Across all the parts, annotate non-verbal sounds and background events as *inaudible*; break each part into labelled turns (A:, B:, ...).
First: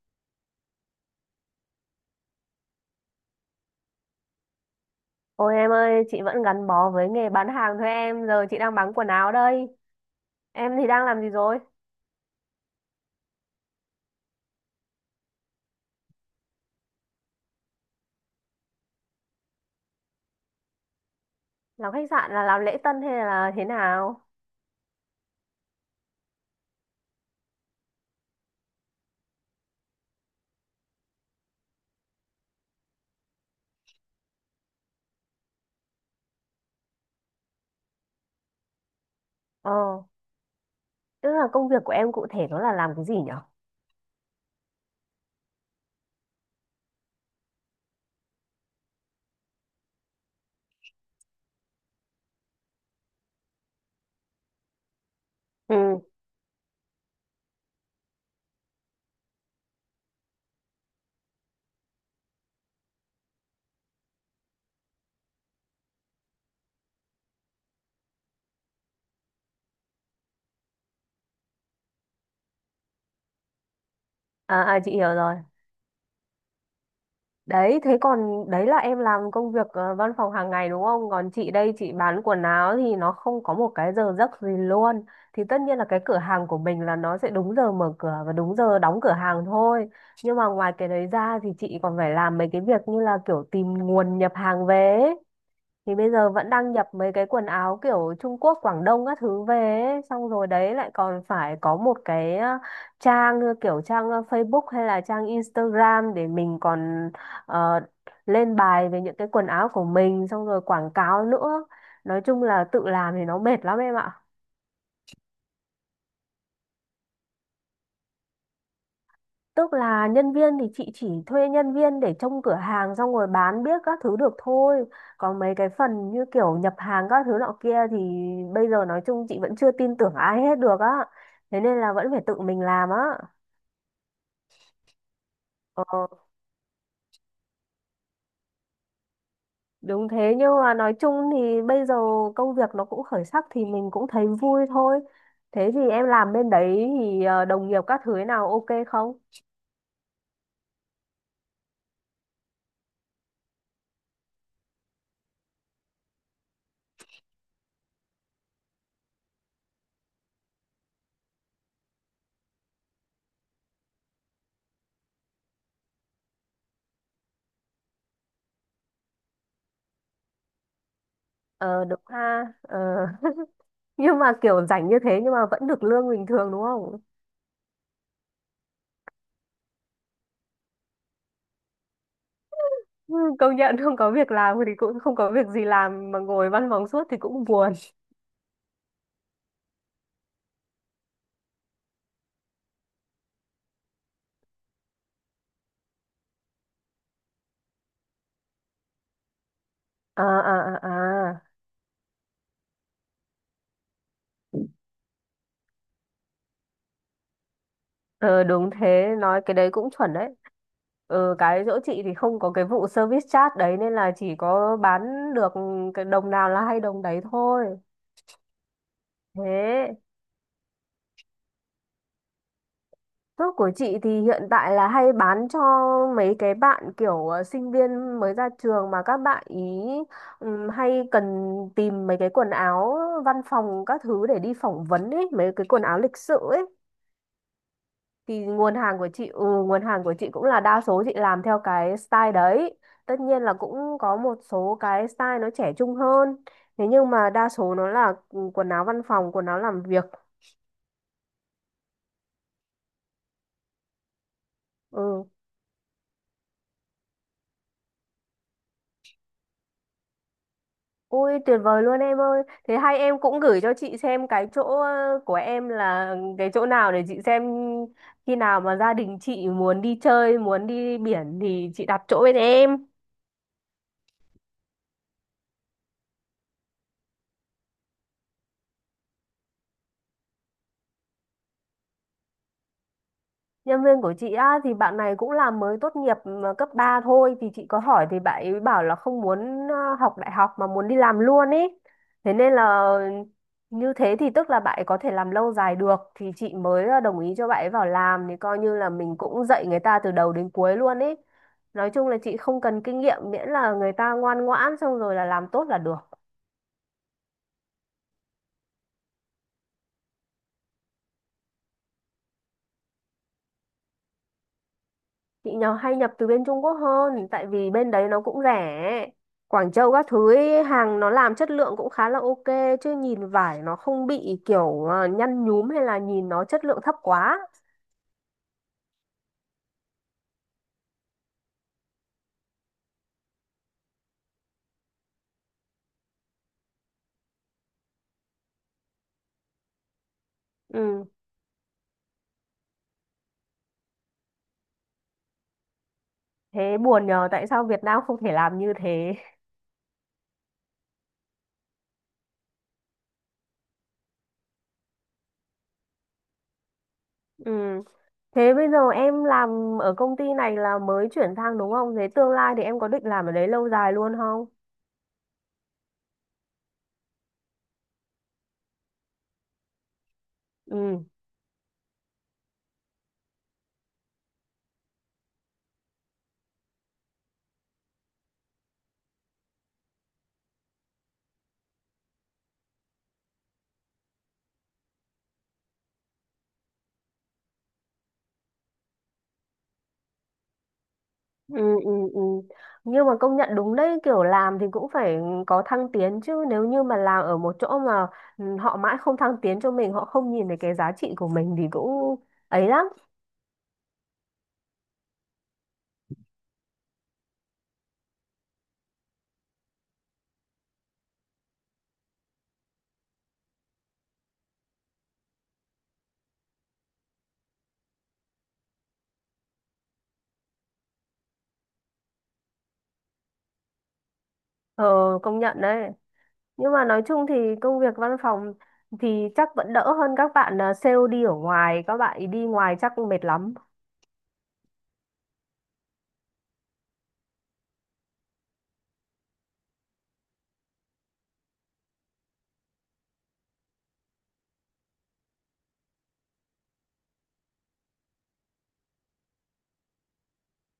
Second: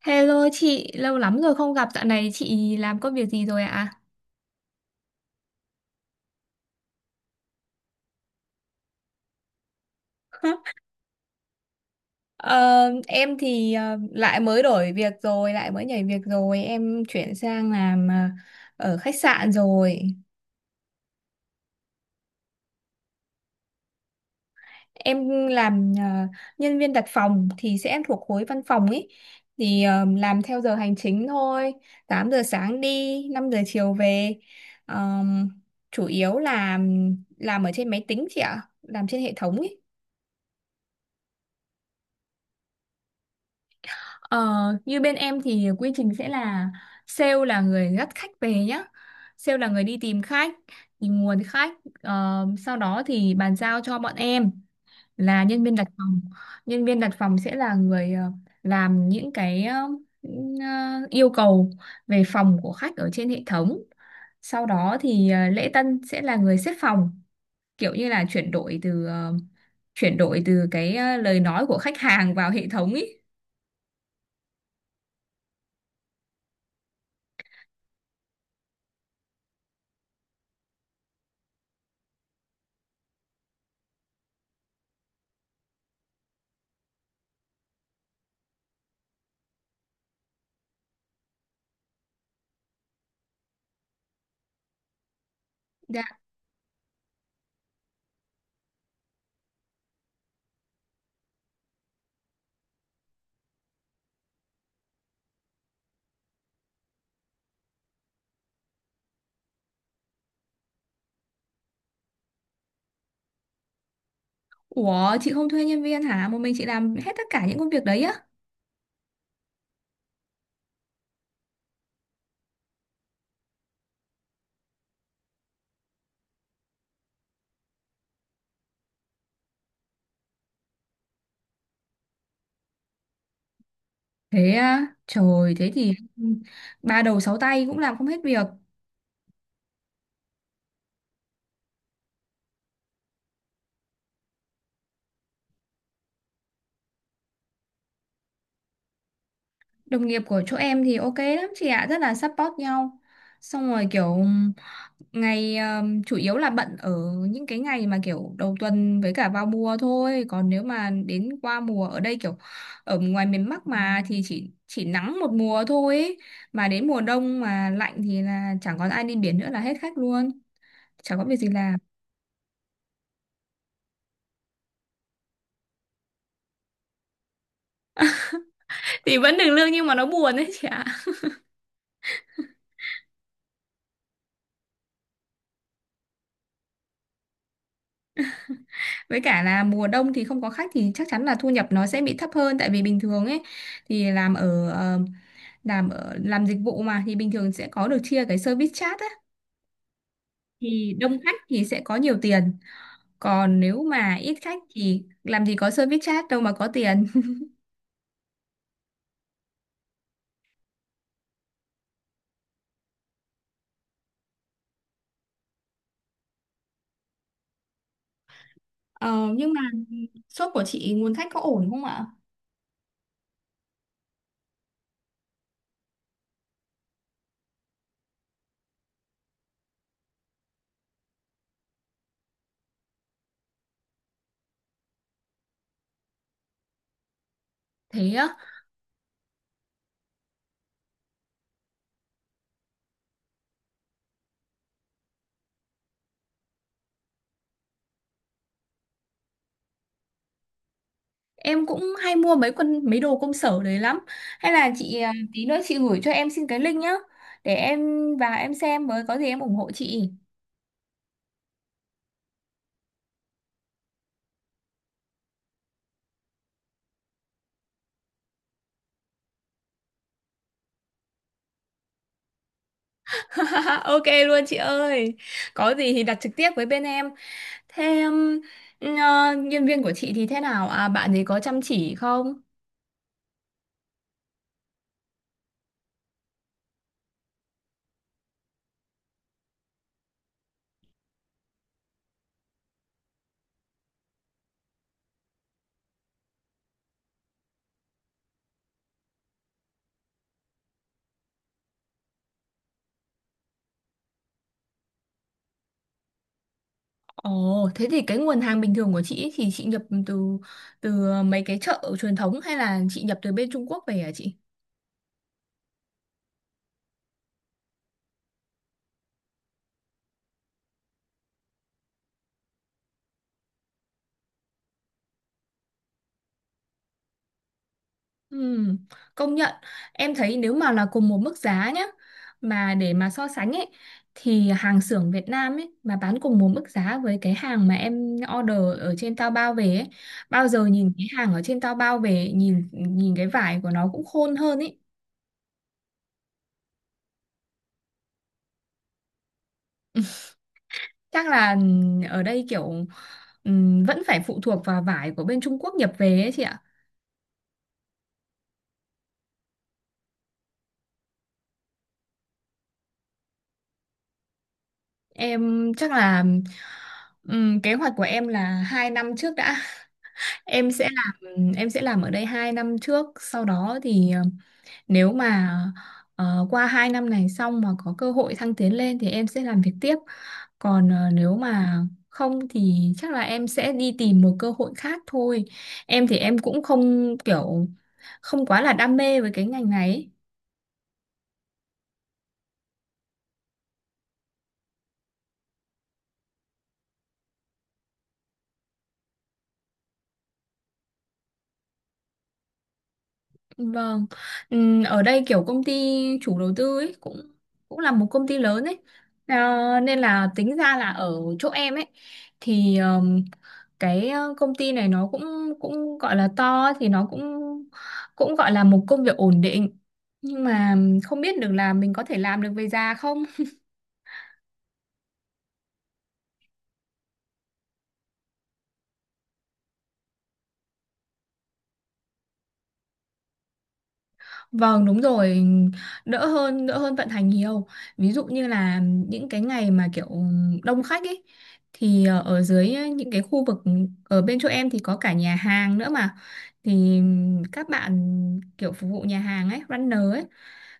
A: Hello chị, lâu lắm rồi không gặp. Dạo này chị làm công việc gì rồi ạ?
B: Ôi em ơi, chị vẫn gắn bó với nghề bán hàng thôi em, giờ chị đang bán quần áo đây. Em
A: *laughs*
B: thì đang làm gì rồi?
A: Ờ, em thì lại mới đổi việc rồi, lại mới nhảy việc rồi. Em chuyển sang làm ở khách sạn rồi.
B: Làm khách sạn là làm lễ tân hay là thế nào?
A: Em làm nhân viên đặt phòng thì sẽ thuộc khối văn phòng ấy. Thì làm theo giờ hành chính thôi. 8 giờ sáng đi, 5 giờ chiều về. Ờm, chủ yếu là làm ở trên máy tính chị ạ, làm trên hệ thống ý.
B: Ờ, tức là công việc của em cụ thể nó là làm cái gì nhở?
A: Ờ, Như bên em thì quy trình sẽ là sale là người dắt khách về nhá. Sale là người đi tìm khách, tìm nguồn khách. Sau đó thì bàn giao cho bọn em là nhân viên đặt
B: Ừ,
A: phòng. Nhân viên đặt phòng sẽ là người làm những yêu cầu về phòng của khách ở trên hệ thống. Sau đó thì lễ tân sẽ là người xếp phòng, kiểu như là chuyển đổi từ cái lời nói của khách hàng vào hệ thống ý.
B: à, à chị hiểu rồi. Đấy, thế còn đấy là em làm công việc văn phòng hàng ngày đúng không? Còn chị đây chị bán quần áo thì nó không có một cái giờ giấc gì luôn. Thì tất nhiên là cái cửa hàng của mình là nó sẽ đúng giờ mở cửa và đúng giờ đóng cửa hàng thôi. Nhưng mà ngoài cái đấy ra thì chị còn phải làm mấy cái việc như là kiểu tìm nguồn nhập hàng về ấy thì bây giờ vẫn đang nhập mấy cái quần áo kiểu Trung Quốc, Quảng Đông các thứ về ấy. Xong rồi đấy lại còn phải có một cái trang như kiểu trang Facebook hay là trang Instagram để mình còn ờ, lên bài về những cái quần áo của mình xong rồi quảng cáo nữa. Nói chung là tự làm thì nó mệt lắm em ạ.
A: Ủa chị không thuê nhân viên hả? Một mình chị làm hết tất cả những công việc đấy á?
B: Tức là nhân viên thì chị chỉ thuê nhân viên để trông cửa hàng xong rồi bán biết các thứ được thôi. Còn mấy cái phần như kiểu nhập hàng các thứ nọ kia thì bây giờ nói chung chị vẫn chưa tin tưởng ai hết được á. Thế nên là vẫn phải tự mình làm á.
A: Thế à? Trời thế
B: Ờ,
A: thì ba đầu sáu tay cũng làm không hết việc.
B: đúng thế nhưng mà nói chung thì bây giờ công việc nó cũng khởi sắc thì mình cũng thấy vui thôi. Thế thì em làm bên đấy thì đồng nghiệp các thứ thế nào ok không?
A: Đồng nghiệp của chỗ em thì ok lắm chị ạ, rất là support nhau. Xong rồi kiểu ngày chủ yếu là bận ở những cái ngày mà kiểu đầu tuần với cả vào mùa thôi. Còn nếu mà đến qua mùa ở đây kiểu ở ngoài miền Bắc mà thì chỉ nắng một mùa thôi ấy. Mà đến mùa đông mà lạnh thì là chẳng còn ai đi biển nữa là hết khách luôn. Chẳng có việc gì làm.
B: Ờ đúng ha. Ờ. *laughs* Nhưng mà kiểu rảnh như thế nhưng mà vẫn được lương bình thường đúng không?
A: Thì vẫn được lương nhưng mà nó buồn đấy chị ạ.
B: Ừ, công nhận không có việc làm thì cũng không có việc gì làm mà ngồi văn phòng suốt thì cũng buồn.
A: Với cả là mùa đông thì không có khách thì chắc chắn là thu nhập nó sẽ bị thấp hơn tại vì bình thường ấy thì làm ở ờ, làm ở làm dịch vụ mà thì bình thường sẽ có được chia cái service charge á.
B: À, à,
A: Thì đông
B: à,
A: khách
B: à,
A: thì sẽ có nhiều tiền, còn nếu mà ít khách thì làm gì có service charge đâu mà có tiền. *laughs*
B: ờ, đúng thế nói cái đấy cũng chuẩn đấy. Cái chỗ chị thì không có cái vụ service charge đấy nên là chỉ có bán được cái đồng nào là hay đồng đấy thôi.
A: Ờ, nhưng mà
B: Thế
A: shop của chị nguồn khách có ổn không ạ?
B: Thuốc của chị thì hiện tại là hay bán cho mấy cái bạn kiểu sinh viên mới ra trường mà các bạn ý hay cần tìm mấy cái quần áo văn phòng các thứ để đi phỏng vấn ấy, mấy cái quần áo lịch sự ấy.
A: Thế á?
B: Thì nguồn hàng của chị, ừ, nguồn hàng của chị cũng là đa số chị làm theo cái style đấy. Tất nhiên là cũng có một số cái style nó trẻ trung hơn. Thế nhưng mà đa số nó là ừ, quần áo văn phòng, quần áo làm việc.
A: Em cũng hay mua mấy đồ công sở đấy lắm. Hay là chị à,
B: Ừ.
A: tí nữa chị gửi cho em xin cái link nhá. Để em vào em xem, với có gì em ủng hộ chị.
B: Ôi tuyệt vời luôn em ơi. Thế hay em cũng gửi cho chị xem cái chỗ của em là cái chỗ nào để chị xem khi nào mà gia đình chị muốn đi chơi, muốn đi biển thì chị đặt chỗ bên em.
A: *laughs* Ok luôn chị ơi. Có gì thì đặt trực tiếp với bên em. Thế nhân viên của chị thì thế nào? À, bạn ấy có chăm chỉ không?
B: Nhân viên của chị á, thì bạn này cũng là mới tốt nghiệp mà cấp 3 thôi thì chị có hỏi thì bạn ấy bảo là không muốn học đại học mà muốn đi làm luôn ý. Thế nên là như thế thì tức là bạn ấy có thể làm lâu dài được thì chị mới đồng ý cho bạn ấy vào làm thì coi như là mình cũng dạy người ta từ đầu đến cuối luôn ý. Nói chung là chị không cần kinh nghiệm miễn là người ta ngoan ngoãn xong rồi là làm tốt là được.
A: Ồ, thế thì cái nguồn hàng bình thường của chị ấy thì chị nhập từ từ mấy cái chợ truyền thống hay là chị nhập từ bên Trung Quốc về hả chị?
B: Chị nhỏ hay nhập từ bên Trung Quốc hơn tại vì bên đấy nó cũng rẻ. Quảng Châu các thứ ấy, hàng nó làm chất lượng cũng khá là ok, chứ nhìn vải nó không bị kiểu nhăn nhúm hay là nhìn nó chất lượng thấp quá.
A: Ừm, Công nhận em thấy nếu mà là cùng một mức giá nhá, mà để mà so sánh ấy, thì hàng xưởng Việt Nam ấy mà bán cùng một mức giá với cái hàng mà em order ở trên Taobao về ấy, bao giờ nhìn
B: Ừ,
A: cái hàng ở trên Taobao về nhìn nhìn cái vải của nó cũng khôn hơn ấy.
B: thế buồn nhờ tại sao Việt Nam không thể làm như thế.
A: *laughs* Chắc là ở đây kiểu vẫn phải phụ thuộc vào vải của bên Trung Quốc nhập về ấy chị ạ.
B: Ừ, thế bây giờ em làm ở công ty này là mới chuyển sang đúng không? Thế tương lai thì em có định làm ở đấy lâu dài luôn không?
A: Em chắc là kế hoạch của em là 2 năm trước đã.
B: Ừ.
A: Em sẽ làm ở đây 2 năm trước, sau đó thì nếu mà qua 2 năm này xong mà có cơ hội thăng tiến lên thì em sẽ làm việc tiếp, còn nếu mà không thì chắc là em sẽ đi tìm một cơ hội khác thôi. Em thì em cũng không kiểu không quá là đam mê với cái ngành này ấy.
B: ừ ừ. Ừ, nhưng mà công nhận đúng đấy kiểu làm thì cũng phải có thăng tiến chứ nếu như mà làm ở một chỗ mà ừ, họ mãi không thăng tiến cho mình họ không nhìn thấy cái giá trị của mình thì cũng ấy lắm.
A: Vâng. Ở đây kiểu công ty chủ đầu tư ấy cũng cũng là một công ty lớn ấy, à, nên là tính ra là ở chỗ em ấy thì cái công ty này nó cũng cũng gọi là to ấy, thì nó cũng cũng gọi là một công việc ổn định, nhưng mà không biết được là mình có thể làm được về già không.
B: Ờ, công nhận đấy. Nhưng mà nói chung thì công việc văn phòng thì chắc vẫn đỡ hơn các bạn à, sale đi ở ngoài các bạn ấy đi ngoài chắc cũng mệt lắm.
A: Vâng đúng rồi, đỡ hơn vận hành nhiều. Ví dụ như là những cái ngày mà kiểu đông khách ấy thì ở dưới những cái khu vực ở bên chỗ em thì có cả nhà hàng nữa mà, thì các bạn kiểu phục vụ nhà hàng ấy, runner ấy,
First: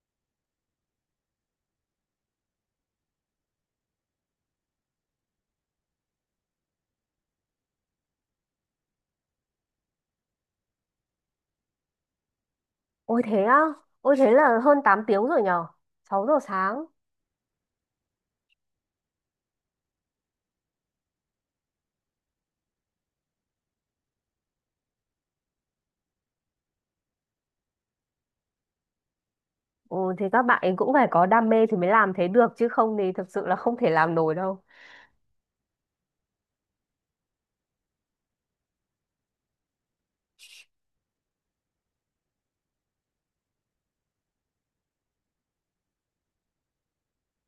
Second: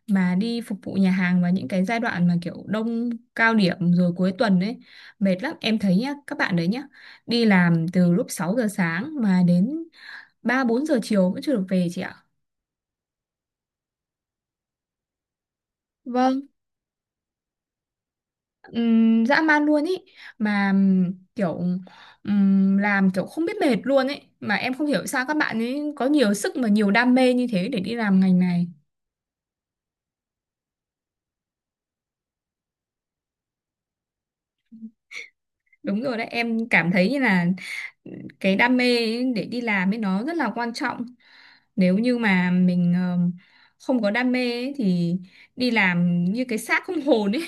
A: mà đi phục vụ nhà hàng vào những cái giai đoạn mà kiểu đông cao điểm rồi cuối tuần ấy mệt lắm em thấy nhá. Các bạn đấy nhá đi làm từ lúc 6 giờ sáng mà đến 3-4 giờ chiều vẫn chưa được về chị ạ.
B: Ôi thế á. Ôi thế là hơn 8 tiếng rồi nhở. Sáu giờ
A: Vâng.
B: sáng.
A: Dã man luôn ý, mà kiểu làm kiểu không biết mệt luôn ấy, mà em không hiểu sao các bạn ấy có nhiều sức mà nhiều đam mê như thế để đi làm ngành này.
B: Ừ, thì các bạn ấy cũng phải có đam mê thì mới làm thế được chứ không thì thật sự là không thể làm nổi đâu.
A: Đúng rồi đấy, em cảm thấy như là cái đam mê ấy để đi làm ấy nó rất là quan trọng. Nếu như mà mình không có đam mê ấy, thì đi làm như cái xác không *laughs* hồn ấy,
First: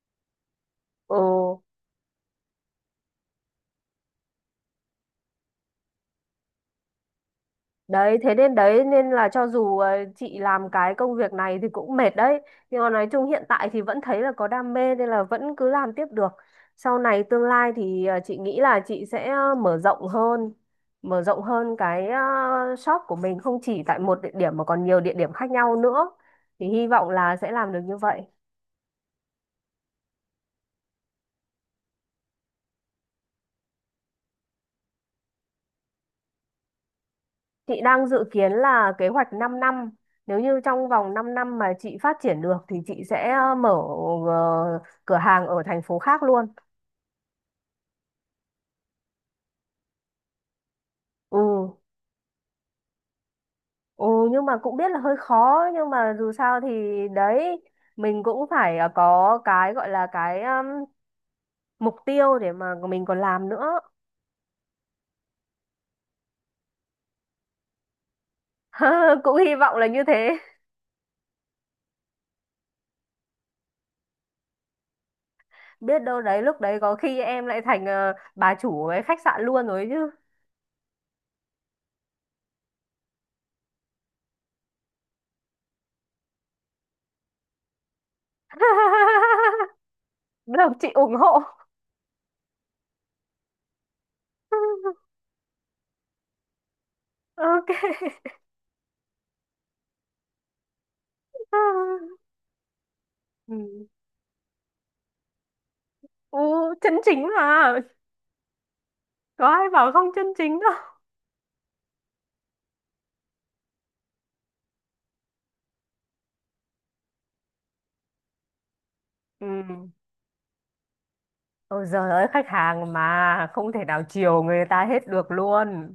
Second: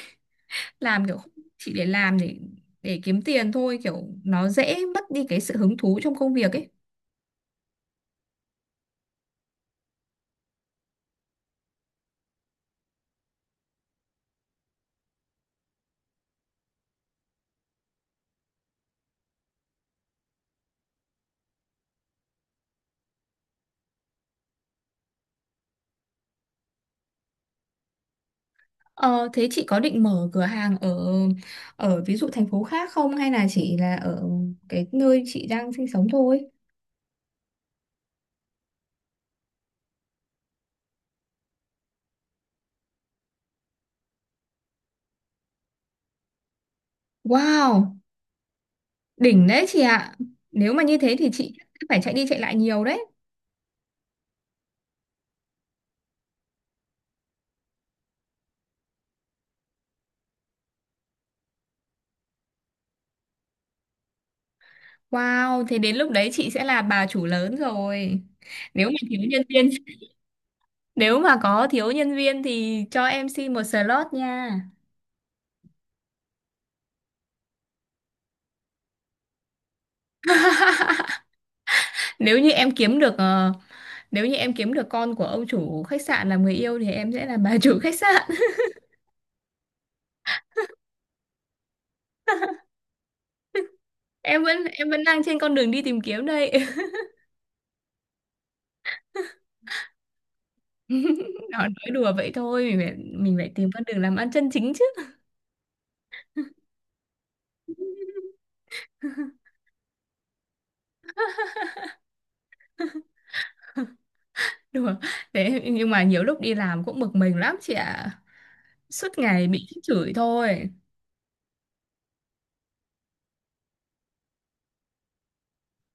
A: làm kiểu
B: Ừ.
A: không- chỉ để làm để kiếm tiền thôi, kiểu nó dễ mất đi cái sự hứng thú trong công việc ấy.
B: Đấy, thế nên đấy nên là cho dù chị làm cái công việc này thì cũng mệt đấy. Nhưng mà nói chung hiện tại thì vẫn thấy là có đam mê nên là vẫn cứ làm tiếp được. Sau này tương lai thì chị nghĩ là chị sẽ mở rộng hơn cái shop của mình không chỉ tại một địa điểm mà còn nhiều địa điểm khác nhau nữa. Thì hy vọng là sẽ làm được như vậy.
A: Ờ, Thế chị có định mở cửa hàng ở ở ví dụ thành phố khác không, hay là chỉ là ở cái nơi chị đang sinh sống thôi?
B: Chị đang dự kiến là kế hoạch 5 năm. Nếu như trong vòng 5 năm mà chị phát triển được thì chị sẽ mở ờ, cửa hàng ở thành phố khác luôn.
A: Wow, đỉnh đấy chị ạ. Nếu mà như thế thì
B: Ừ,
A: chị phải chạy đi chạy lại nhiều đấy.
B: ừ nhưng mà cũng biết là hơi khó nhưng mà dù sao thì đấy mình cũng phải có cái gọi là cái mục tiêu để mà mình còn làm nữa.
A: Wow, thế đến lúc đấy chị sẽ là bà chủ lớn rồi. Nếu mà thiếu
B: *laughs* Cũng
A: nhân
B: hy
A: viên,
B: vọng là như
A: *laughs*
B: thế.
A: nếu mà có thiếu nhân viên thì cho em xin một slot nha.
B: Biết đâu đấy lúc đấy có khi em lại thành bà chủ cái khách sạn luôn rồi chứ.
A: *laughs* Nếu như em kiếm được ờ, Nếu như em kiếm được con của ông chủ khách sạn làm người yêu thì em sẽ là bà chủ khách sạn.
B: *laughs* Được chị ủng hộ.
A: Em vẫn
B: *laughs*
A: đang trên con đường đi tìm kiếm đây.
B: Ok.
A: *laughs* Nó nói đùa
B: *laughs*
A: vậy thôi, mình phải tìm con
B: Ừ.
A: đường làm ăn chân chính chứ.
B: Ừ, chân chính mà, có
A: *laughs*
B: ai bảo không chân chính đâu.
A: Đùa. Thế nhưng mà nhiều lúc đi làm cũng bực mình lắm chị ạ, suốt ngày
B: Ừ.
A: bị chửi thôi.
B: Ôi giời ơi khách hàng mà không thể nào chiều người ta hết được luôn.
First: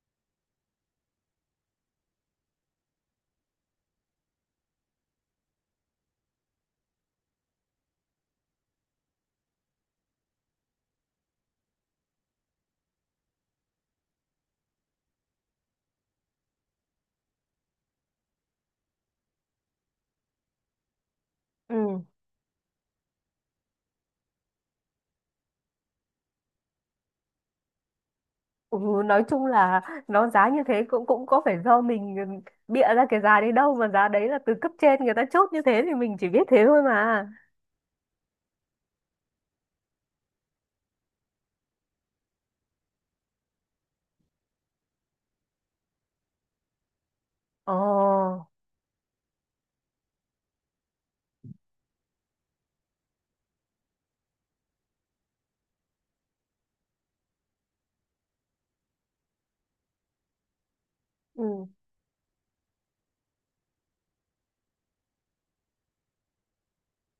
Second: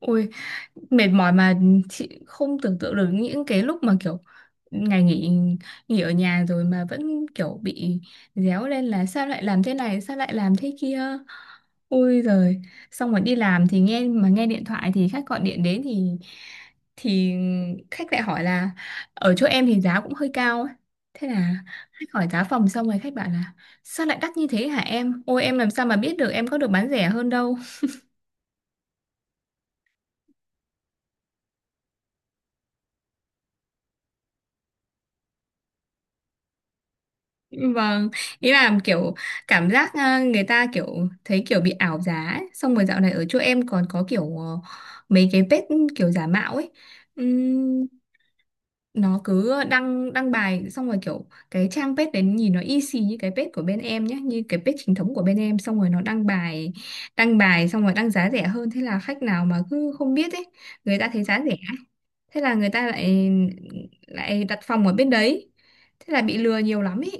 A: Ui, mệt mỏi mà. Chị không tưởng tượng được những cái lúc mà kiểu ngày nghỉ, nghỉ ở nhà rồi mà vẫn kiểu bị réo lên là sao lại làm thế này, sao lại làm thế kia. Ôi giời, xong rồi đi làm thì nghe mà nghe điện thoại thì khách gọi điện đến thì thì khách lại hỏi là ở chỗ em thì giá cũng hơi cao ấy. Thế là
B: Ừ.
A: khách hỏi giá phòng xong rồi khách bảo là sao lại đắt như thế hả em? Ôi em làm sao mà biết được, em có được bán rẻ hơn đâu.
B: Ừ, nói chung là nó giá như thế cũng cũng có phải do mình bịa ra cái giá đấy đâu mà giá đấy là từ cấp trên người ta chốt như thế thì mình chỉ biết thế thôi mà.
A: *laughs* Vâng, ý là kiểu cảm giác à, người ta kiểu thấy kiểu bị ảo giá ấy. Xong rồi dạo này ở chỗ em còn có kiểu mấy cái page kiểu giả mạo ấy.
B: Ồ,
A: Nó cứ đăng đăng bài xong rồi kiểu cái trang page đấy nhìn nó y xì như cái page của bên em nhé, như cái page chính thống của bên em, xong rồi nó đăng bài, đăng bài xong rồi đăng giá rẻ hơn, thế là khách nào mà cứ không biết ấy, người ta thấy giá rẻ,
B: ừ.
A: thế là người ta lại lại đặt phòng ở bên đấy, thế là bị lừa nhiều lắm ý.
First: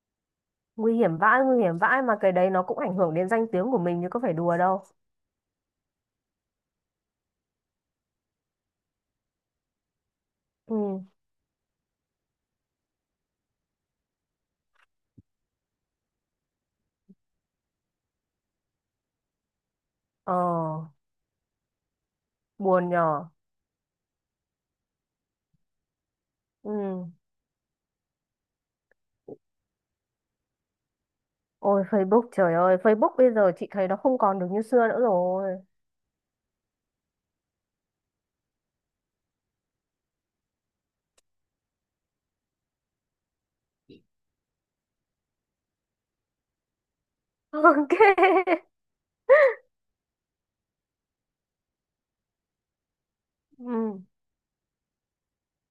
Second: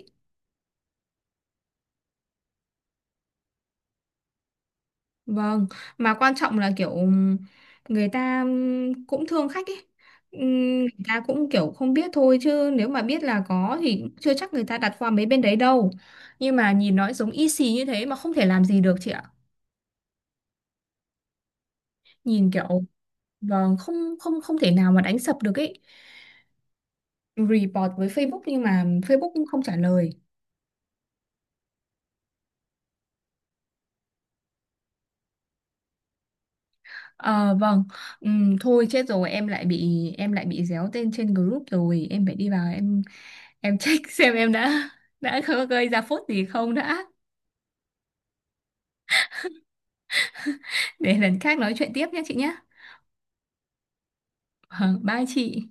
B: Nguy hiểm vãi mà cái đấy nó cũng ảnh hưởng đến danh tiếng của mình chứ có phải đùa đâu.
A: Vâng, mà quan trọng là kiểu người ta cũng thương khách ấy. Ừm. Người
B: Ừ.
A: ta cũng kiểu không biết thôi chứ nếu mà biết là có thì cũng chưa chắc người ta đặt qua mấy bên đấy đâu. Nhưng mà nhìn nó giống y xì như thế mà không thể làm gì được chị ạ.
B: Ờ,
A: Nhìn kiểu
B: buồn nhờ.
A: vâng, không không không thể nào mà đánh sập được ấy.
B: Ừ.
A: Report với Facebook nhưng mà Facebook cũng không trả lời.
B: Ôi Facebook trời ơi, Facebook bây giờ chị thấy nó không còn được như xưa nữa rồi.
A: Ờ vâng. Thôi chết rồi, em lại bị réo tên trên group rồi, em phải đi vào em check *laughs* xem em đã có gây ra phốt gì không đã,
B: *laughs* Ok.
A: để lần khác nói chuyện tiếp nhé chị nhé.
B: Ừ.
A: Vâng, bye chị.